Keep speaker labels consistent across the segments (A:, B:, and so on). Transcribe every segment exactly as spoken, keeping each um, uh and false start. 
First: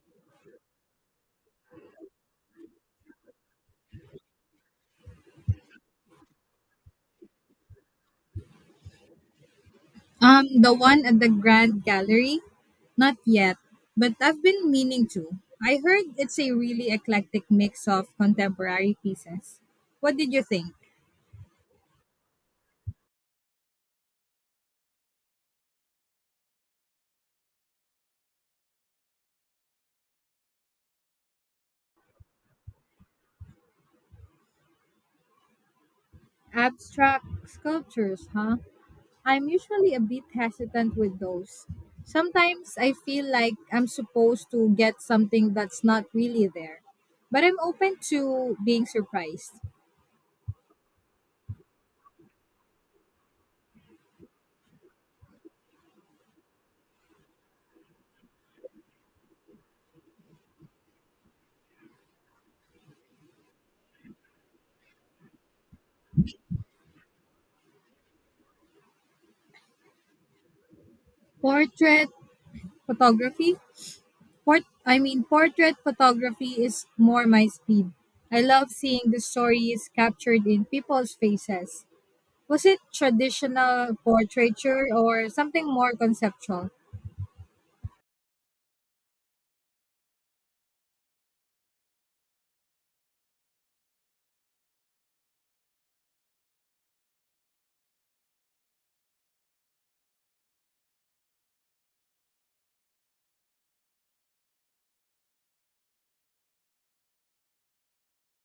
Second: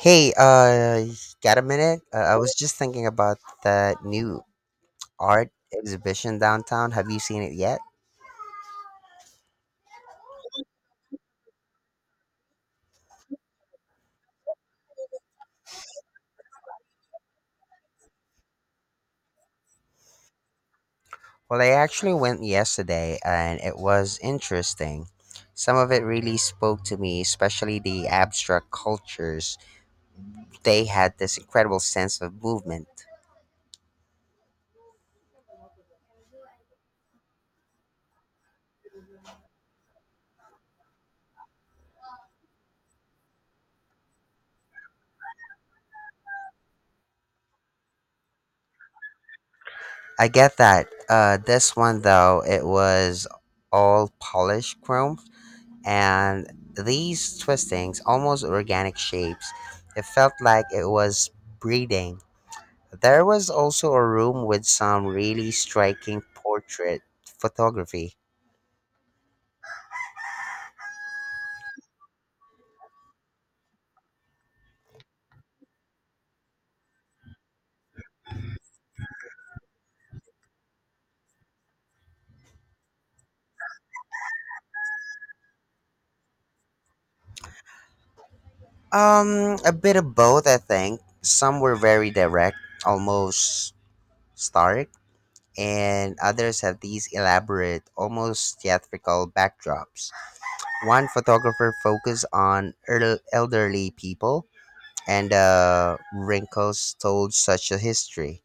A: Hey, uh, got a minute? Uh, I was just thinking about that new art exhibition downtown. Have you seen it yet?
B: Um, the one at the Grand Gallery? Not yet, but I've been meaning to. I heard it's a really eclectic mix of contemporary pieces. What did you think?
A: Well, I actually went yesterday and it was interesting. Some of it really spoke to me, especially the abstract cultures they had this incredible sense of movement.
B: Abstract sculptures, huh? I'm usually a bit hesitant with those. Sometimes I feel like I'm supposed to get something that's not really there. But I'm open to being surprised.
A: I get that. Uh, this one though, it was all polished chrome, and these twistings, almost organic shapes, it felt like it was breathing. There was also a room with some really striking portrait photography.
B: Portrait photography? Port I mean portrait photography is more my speed. I love seeing the stories captured in people's faces. Was it traditional portraiture or something more conceptual?
A: Um, a bit of both, I think. Some were very direct, almost stark and others have these elaborate, almost theatrical backdrops. One photographer focused on el- elderly people and the wrinkles told such a history.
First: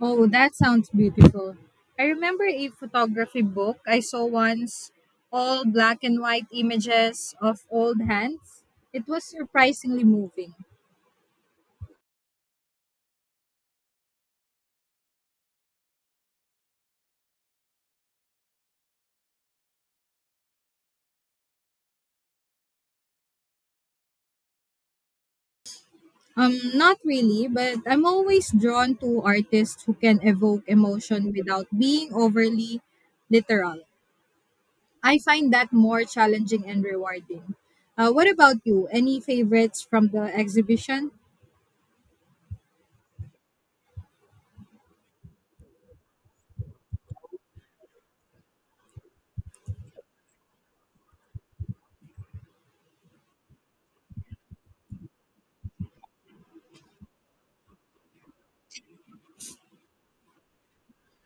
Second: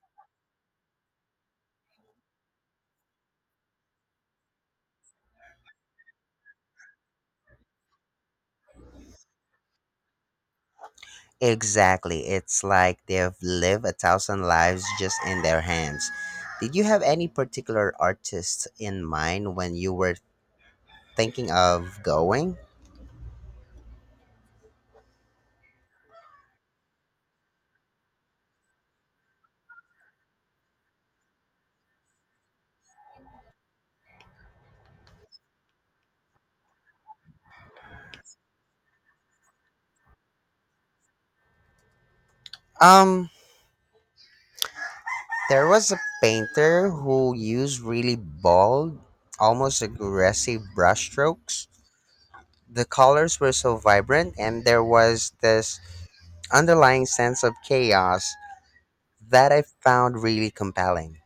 B: Oh, that sounds beautiful. I remember a photography book I saw once, all black and white images of old hands. It was surprisingly moving.
A: Exactly, it's like they've lived a thousand lives just in their hands. Did you have any particular artists in mind when you were thinking of going?
B: Um, not really, but I'm always drawn to artists who can evoke emotion without being overly literal. I find that more challenging and rewarding. Uh, what about you? Any favorites from the exhibition?
A: Um, There was a painter who used really bold, almost aggressive brushstrokes. The colors were so vibrant, and there was this underlying sense of chaos that I found really compelling.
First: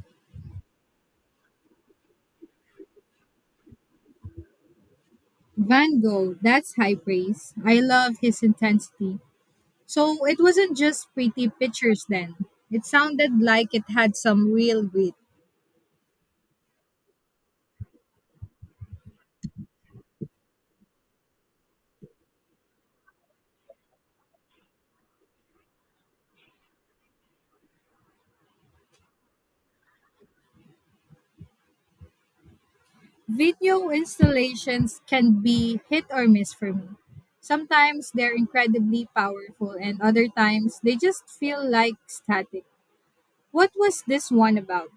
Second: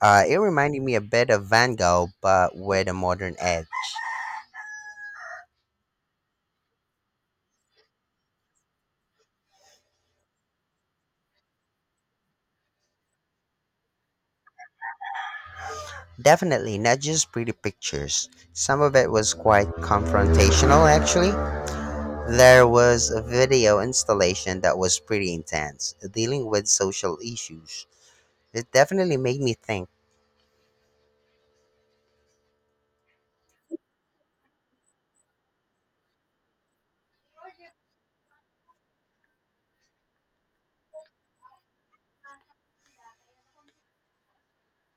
A: Uh, it reminded me a bit of Van Gogh, but with a modern edge.
B: Van Gogh, that's high praise. I love his intensity. So it wasn't just pretty pictures then. It sounded like it had some real grit.
A: Definitely not just pretty pictures. Some of it was quite confrontational, actually. There was a video installation that was pretty intense, dealing with social issues. It definitely made me think.
B: Video installations can be hit or miss for me. Sometimes they're incredibly powerful, and other times they just feel like static. What was this one about?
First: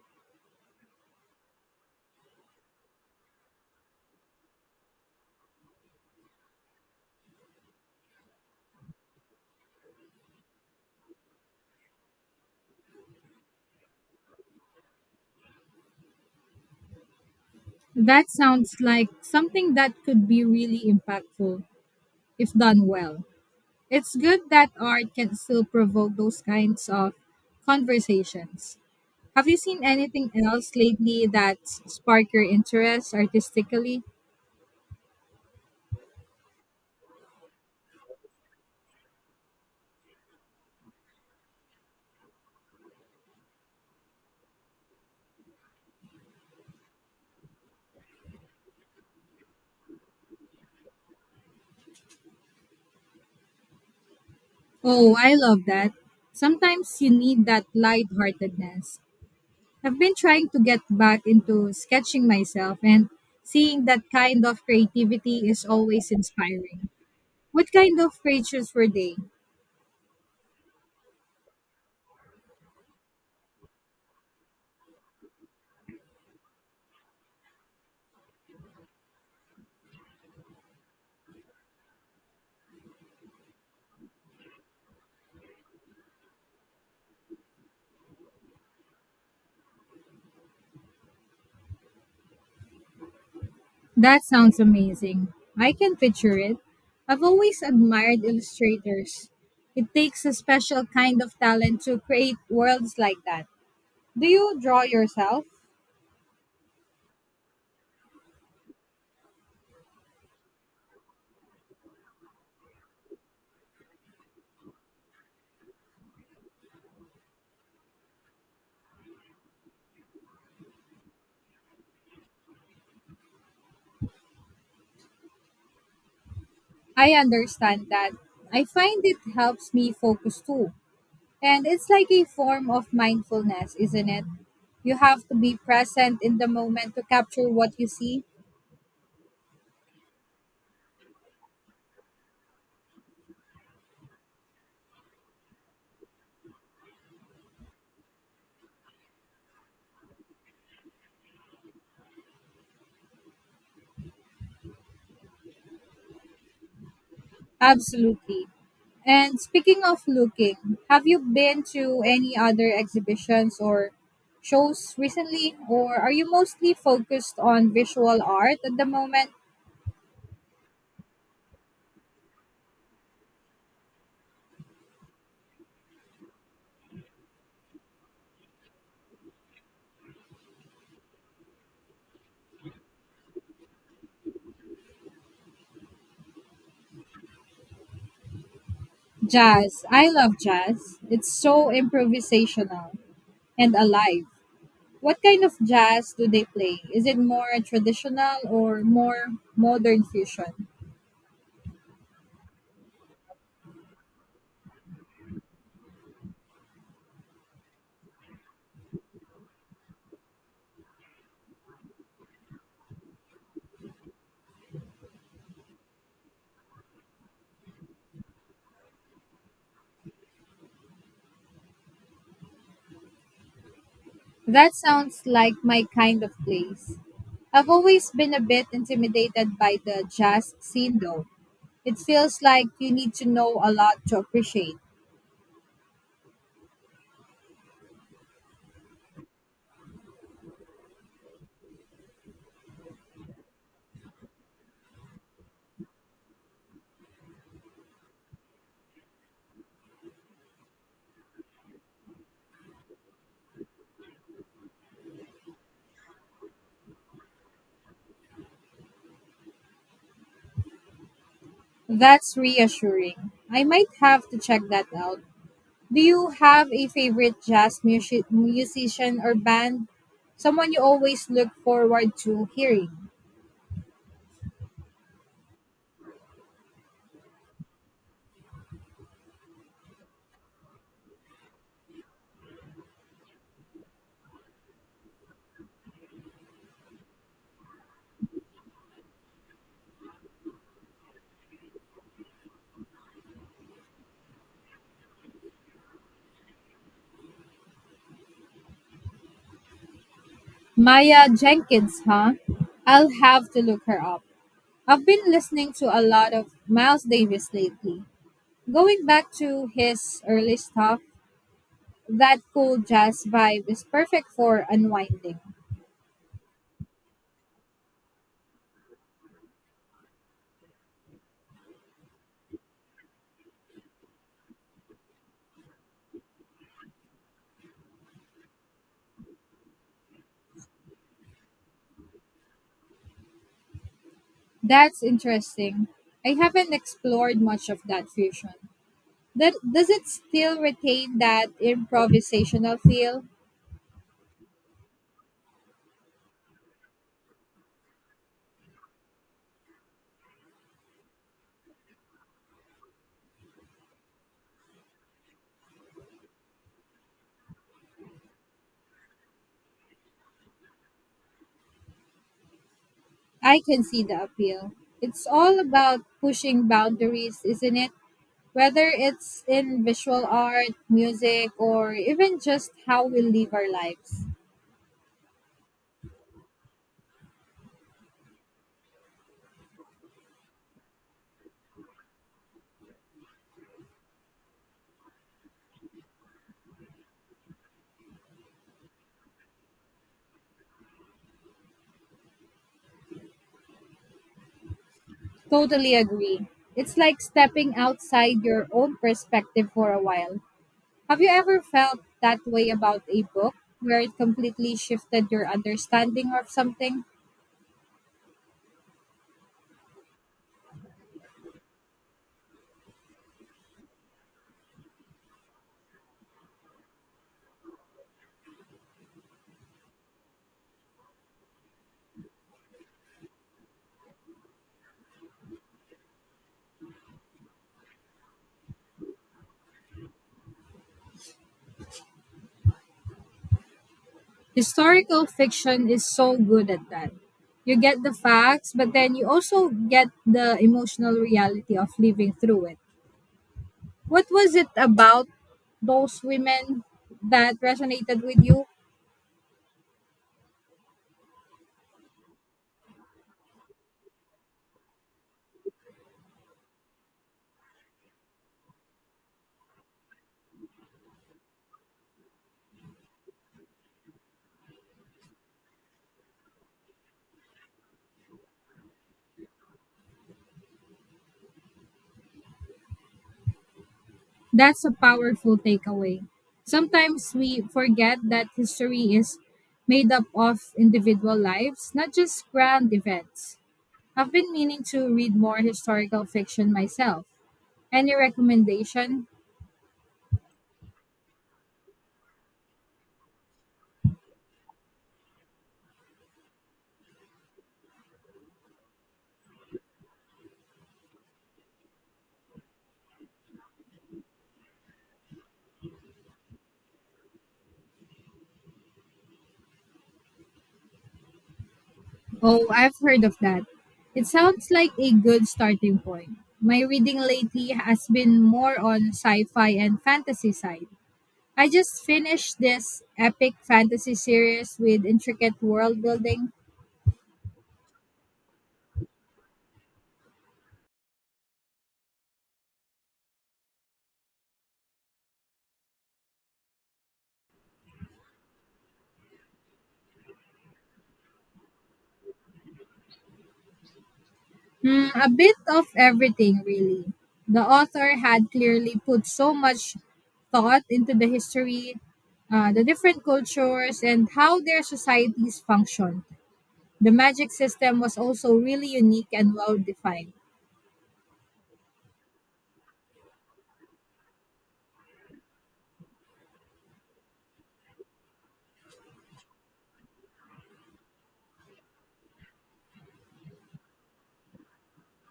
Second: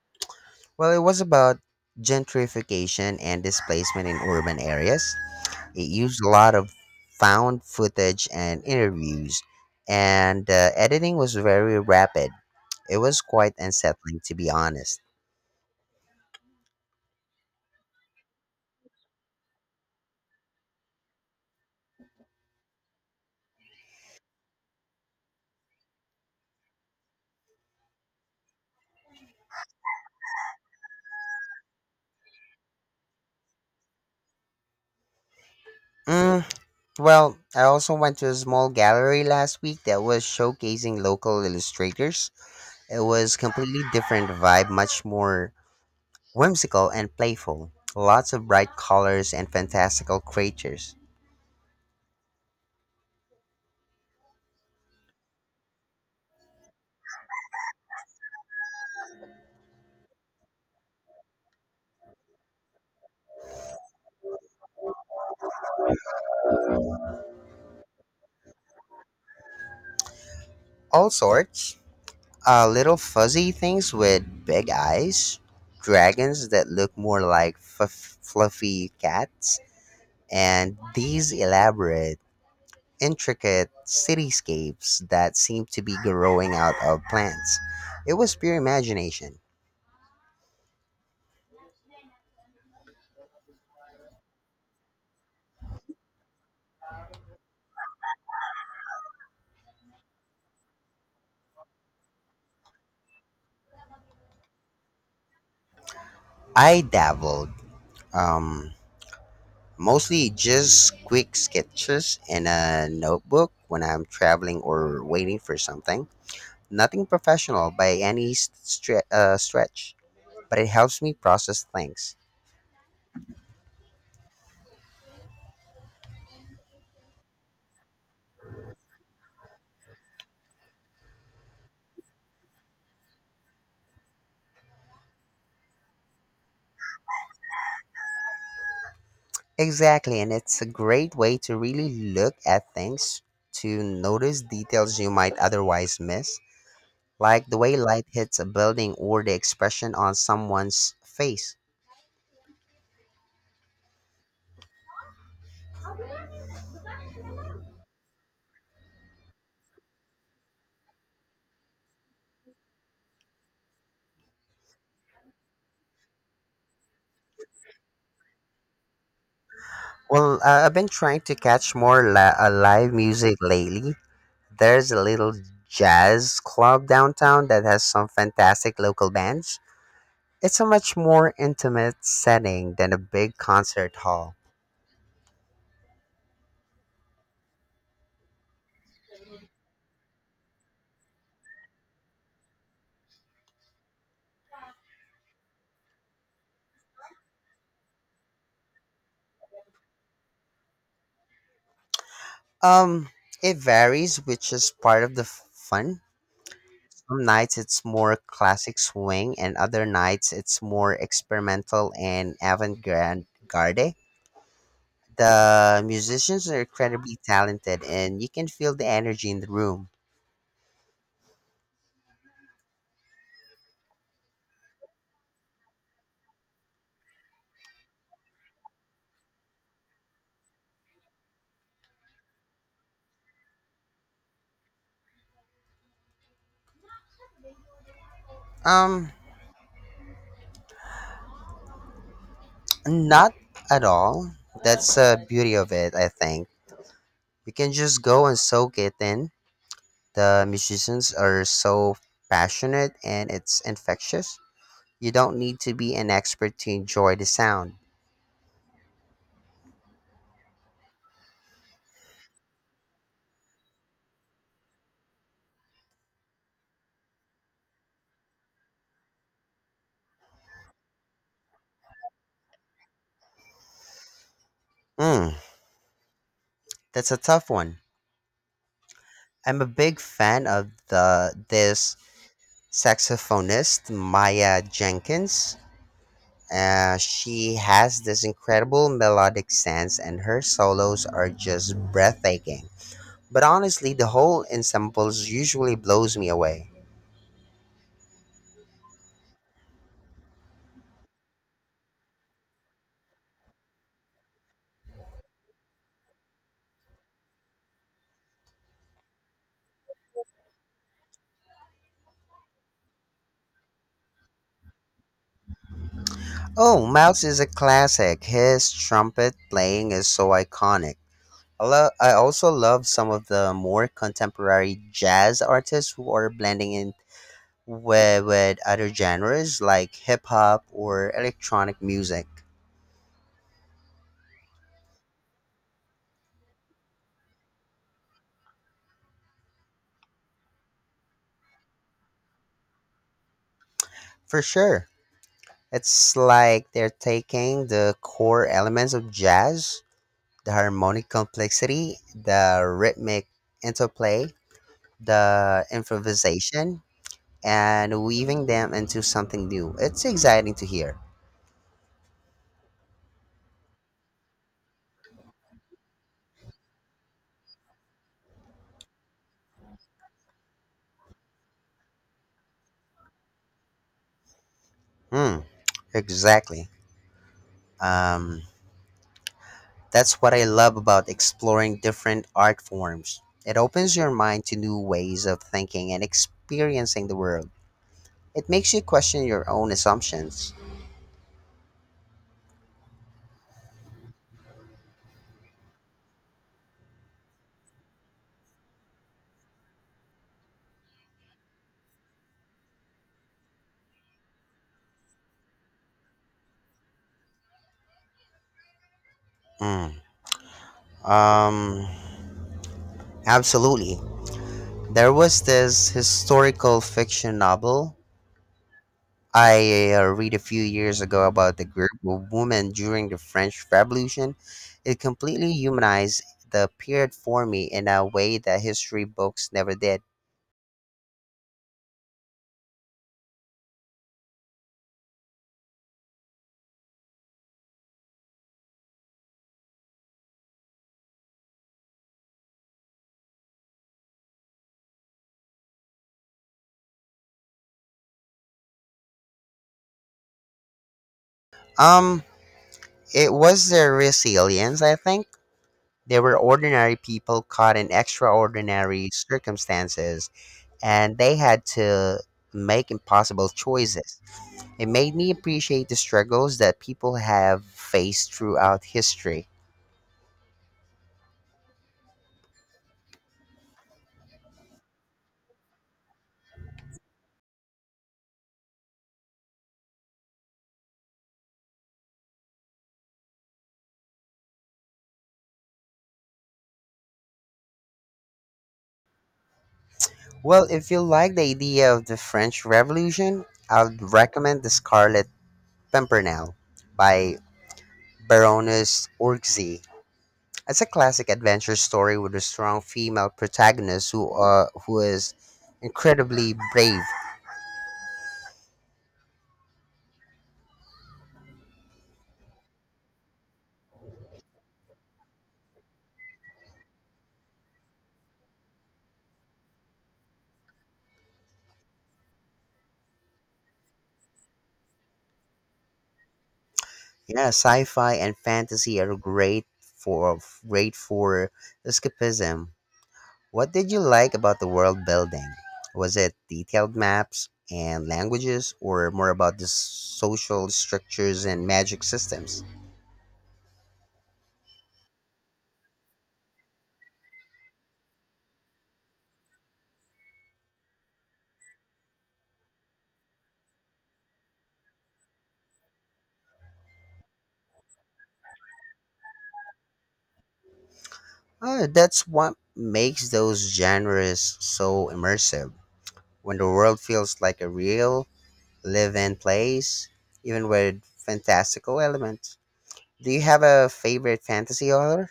A: Well, it was about gentrification and displacement in urban areas. It used a lot of found footage and interviews, and uh, editing was very rapid. It was quite unsettling, to be honest.
B: That sounds like something that could be really impactful if done well. It's good that art can still provoke those kinds of conversations. Have you seen anything else lately that's sparked your interest artistically?
A: Mm, well, I also went to a small gallery last week that was showcasing local illustrators. It was completely different vibe, much more whimsical and playful, lots of bright colors and fantastical creatures.
B: Oh, I love that. Sometimes you need that lightheartedness. I've been trying to get back into sketching myself and seeing that kind of creativity is always inspiring. What kind of creatures were they?
A: All sorts. Uh, little fuzzy things with big eyes, dragons that look more like f- fluffy cats, and these elaborate, intricate cityscapes that seem to be growing out of plants. It was pure imagination.
B: That sounds amazing. I can picture it. I've always admired illustrators. It takes a special kind of talent to create worlds like that. Do you draw yourself?
A: I dabbled. Um, Mostly just quick sketches and a notebook when I'm traveling or waiting for something. Nothing professional by any stre- uh, stretch, but it helps me process things.
B: I understand that. I find it helps me focus too. And it's like a form of mindfulness, isn't it? You have to be present in the moment to capture what you see.
A: Exactly, and it's a great way to really look at things, to notice details you might otherwise miss, like the way light hits a building or the expression on someone's face.
B: Absolutely. And speaking of looking, have you been to any other exhibitions or shows recently, or are you mostly focused on visual art at the moment?
A: Well, uh, I've been trying to catch more la- uh, live music lately. There's a little jazz club downtown that has some fantastic local bands. It's a much more intimate setting than a big concert hall.
B: Jazz. I love jazz. It's so improvisational and alive. What kind of jazz do they play? Is it more traditional or more modern fusion?
A: Um, it varies, which is part of the f- fun. Some nights it's more classic swing, and other nights it's more experimental and avant-garde. Garde. The musicians are incredibly talented, and you can feel the energy in the room.
B: That sounds like my kind of place. I've always been a bit intimidated by the jazz scene though. It feels like you need to know a lot to appreciate.
A: Um, Not at all. That's the beauty of it, I think. We can just go and soak it in. The musicians are so passionate and it's infectious. You don't need to be an expert to enjoy the sound.
B: That's reassuring. I might have to check that out. Do you have a favorite jazz music- musician or band? Someone you always look forward to hearing?
A: Mm, that's a tough one. I'm a big fan of the this saxophonist Maya Jenkins. Uh, she has this incredible melodic sense, and her solos are just breathtaking. But honestly, the whole ensemble usually blows me away.
B: Maya Jenkins, huh? I'll have to look her up. I've been listening to a lot of Miles Davis lately. Going back to his early stuff, that cool jazz vibe is perfect for unwinding.
A: Oh, Mouse is a classic. His trumpet playing is so iconic. I, lo- I also love some of the more contemporary jazz artists who are blending in with, with other genres like hip hop or electronic music.
B: That's interesting. I haven't explored much of that fusion. That, does it still retain that improvisational feel?
A: For sure. It's like they're taking the core elements of jazz, the harmonic complexity, the rhythmic interplay, the improvisation and weaving them into something new. It's exciting to hear.
B: I can see the appeal. It's all about pushing boundaries, isn't it? Whether it's in visual art, music, or even just how we live our lives.
A: Hmm, exactly. Um, that's what I love about exploring different art forms. It opens your mind to new ways of thinking and experiencing the world. It makes you question your own assumptions.
B: Totally agree. It's like stepping outside your own perspective for a while. Have you ever felt that way about a book where it completely shifted your understanding of something?
A: Mm, um, absolutely. There was this historical fiction novel I uh, read a few years ago about the group of women during the French Revolution. It completely humanized the period for me in a way that history books never did.
B: Historical fiction is so good at that. You get the facts, but then you also get the emotional reality of living through it. What was it about those women that resonated with you?
A: Um, it was their resilience, I think. They were ordinary people caught in extraordinary circumstances, and they had to make impossible choices. It made me appreciate the struggles that people have faced throughout history.
B: That's a powerful takeaway. Sometimes we forget that history is made up of individual lives, not just grand events. I've been meaning to read more historical fiction myself. Any recommendation?
A: Well, if you like the idea of the French Revolution, I'd recommend The Scarlet Pimpernel by Baroness Orczy. It's a classic adventure story with a strong female protagonist who uh, who is incredibly brave.
B: Oh, I've heard of that. It sounds like a good starting point. My reading lately has been more on sci fi and fantasy side. I just finished this epic fantasy series with intricate world building.
A: Yeah, sci-fi and fantasy are great for great for escapism. What did you like about the world building? Was it detailed maps and languages, or more about the social structures and magic systems?
B: Mm, a bit of everything, really. The author had clearly put so much thought into the history, uh, the different cultures, and how their societies function. The magic system was also really unique and well defined.
A: Uh, that's what makes those genres so immersive. When the world feels like a real, live in place, even with fantastical elements. Do you have a favorite fantasy author?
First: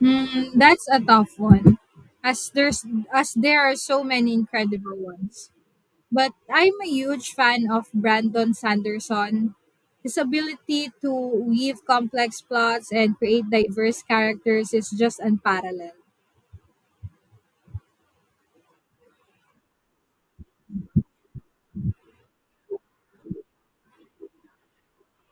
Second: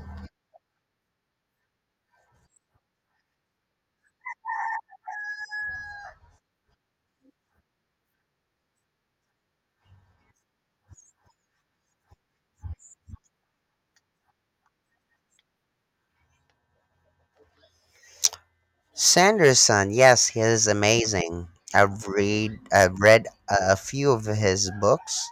B: Mm, that's a tough one, as there's as there are so many incredible ones. But I'm a huge fan of Brandon Sanderson. His ability to weave complex plots and create diverse characters is just unparalleled.
A: Sanderson, yes, he is amazing. I've read I've read a a few of his books.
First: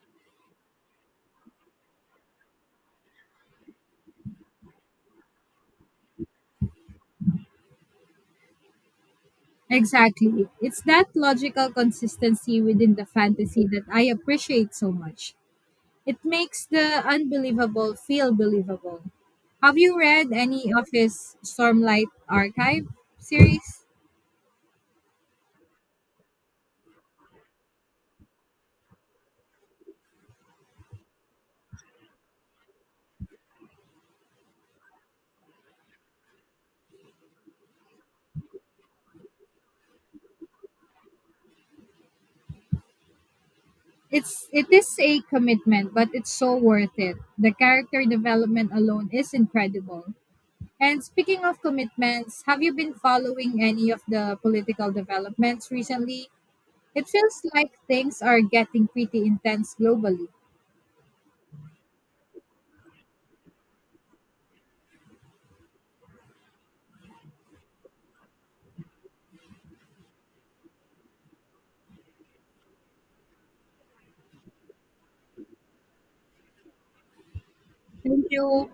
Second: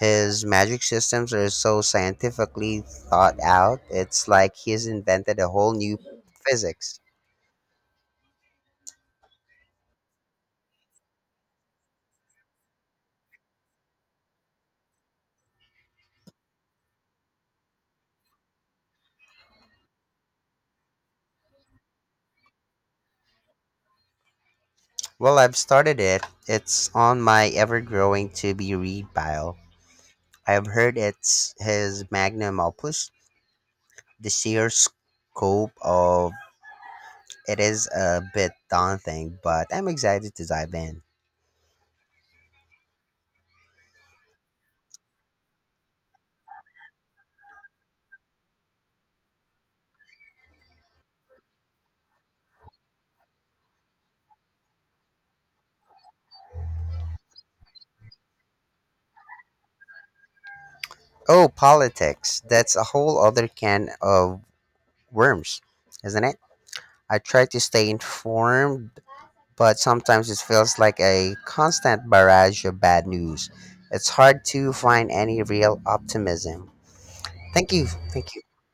A: His magic systems are so scientifically thought out, it's like he's invented a whole new physics.
B: Exactly. It's that logical consistency within the fantasy that I appreciate so much. It makes the unbelievable feel believable. Have you read any of his Stormlight Archive series?
A: Well, I've started it. It's on my ever growing to be read pile. I've heard it's his magnum opus. The sheer scope of it is a bit daunting, but I'm excited to dive in.
B: It's it is a commitment, but it's so worth it. The character development alone is incredible. And speaking of commitments, have you been following any of the political developments recently? It feels like things are getting pretty intense globally.
A: Oh, politics. That's a whole other can of worms, isn't it? I try to stay informed but sometimes it feels like a constant barrage of bad news. It's hard to find any real optimism. Thank you.
B: Thank
A: Thank you.
B: you.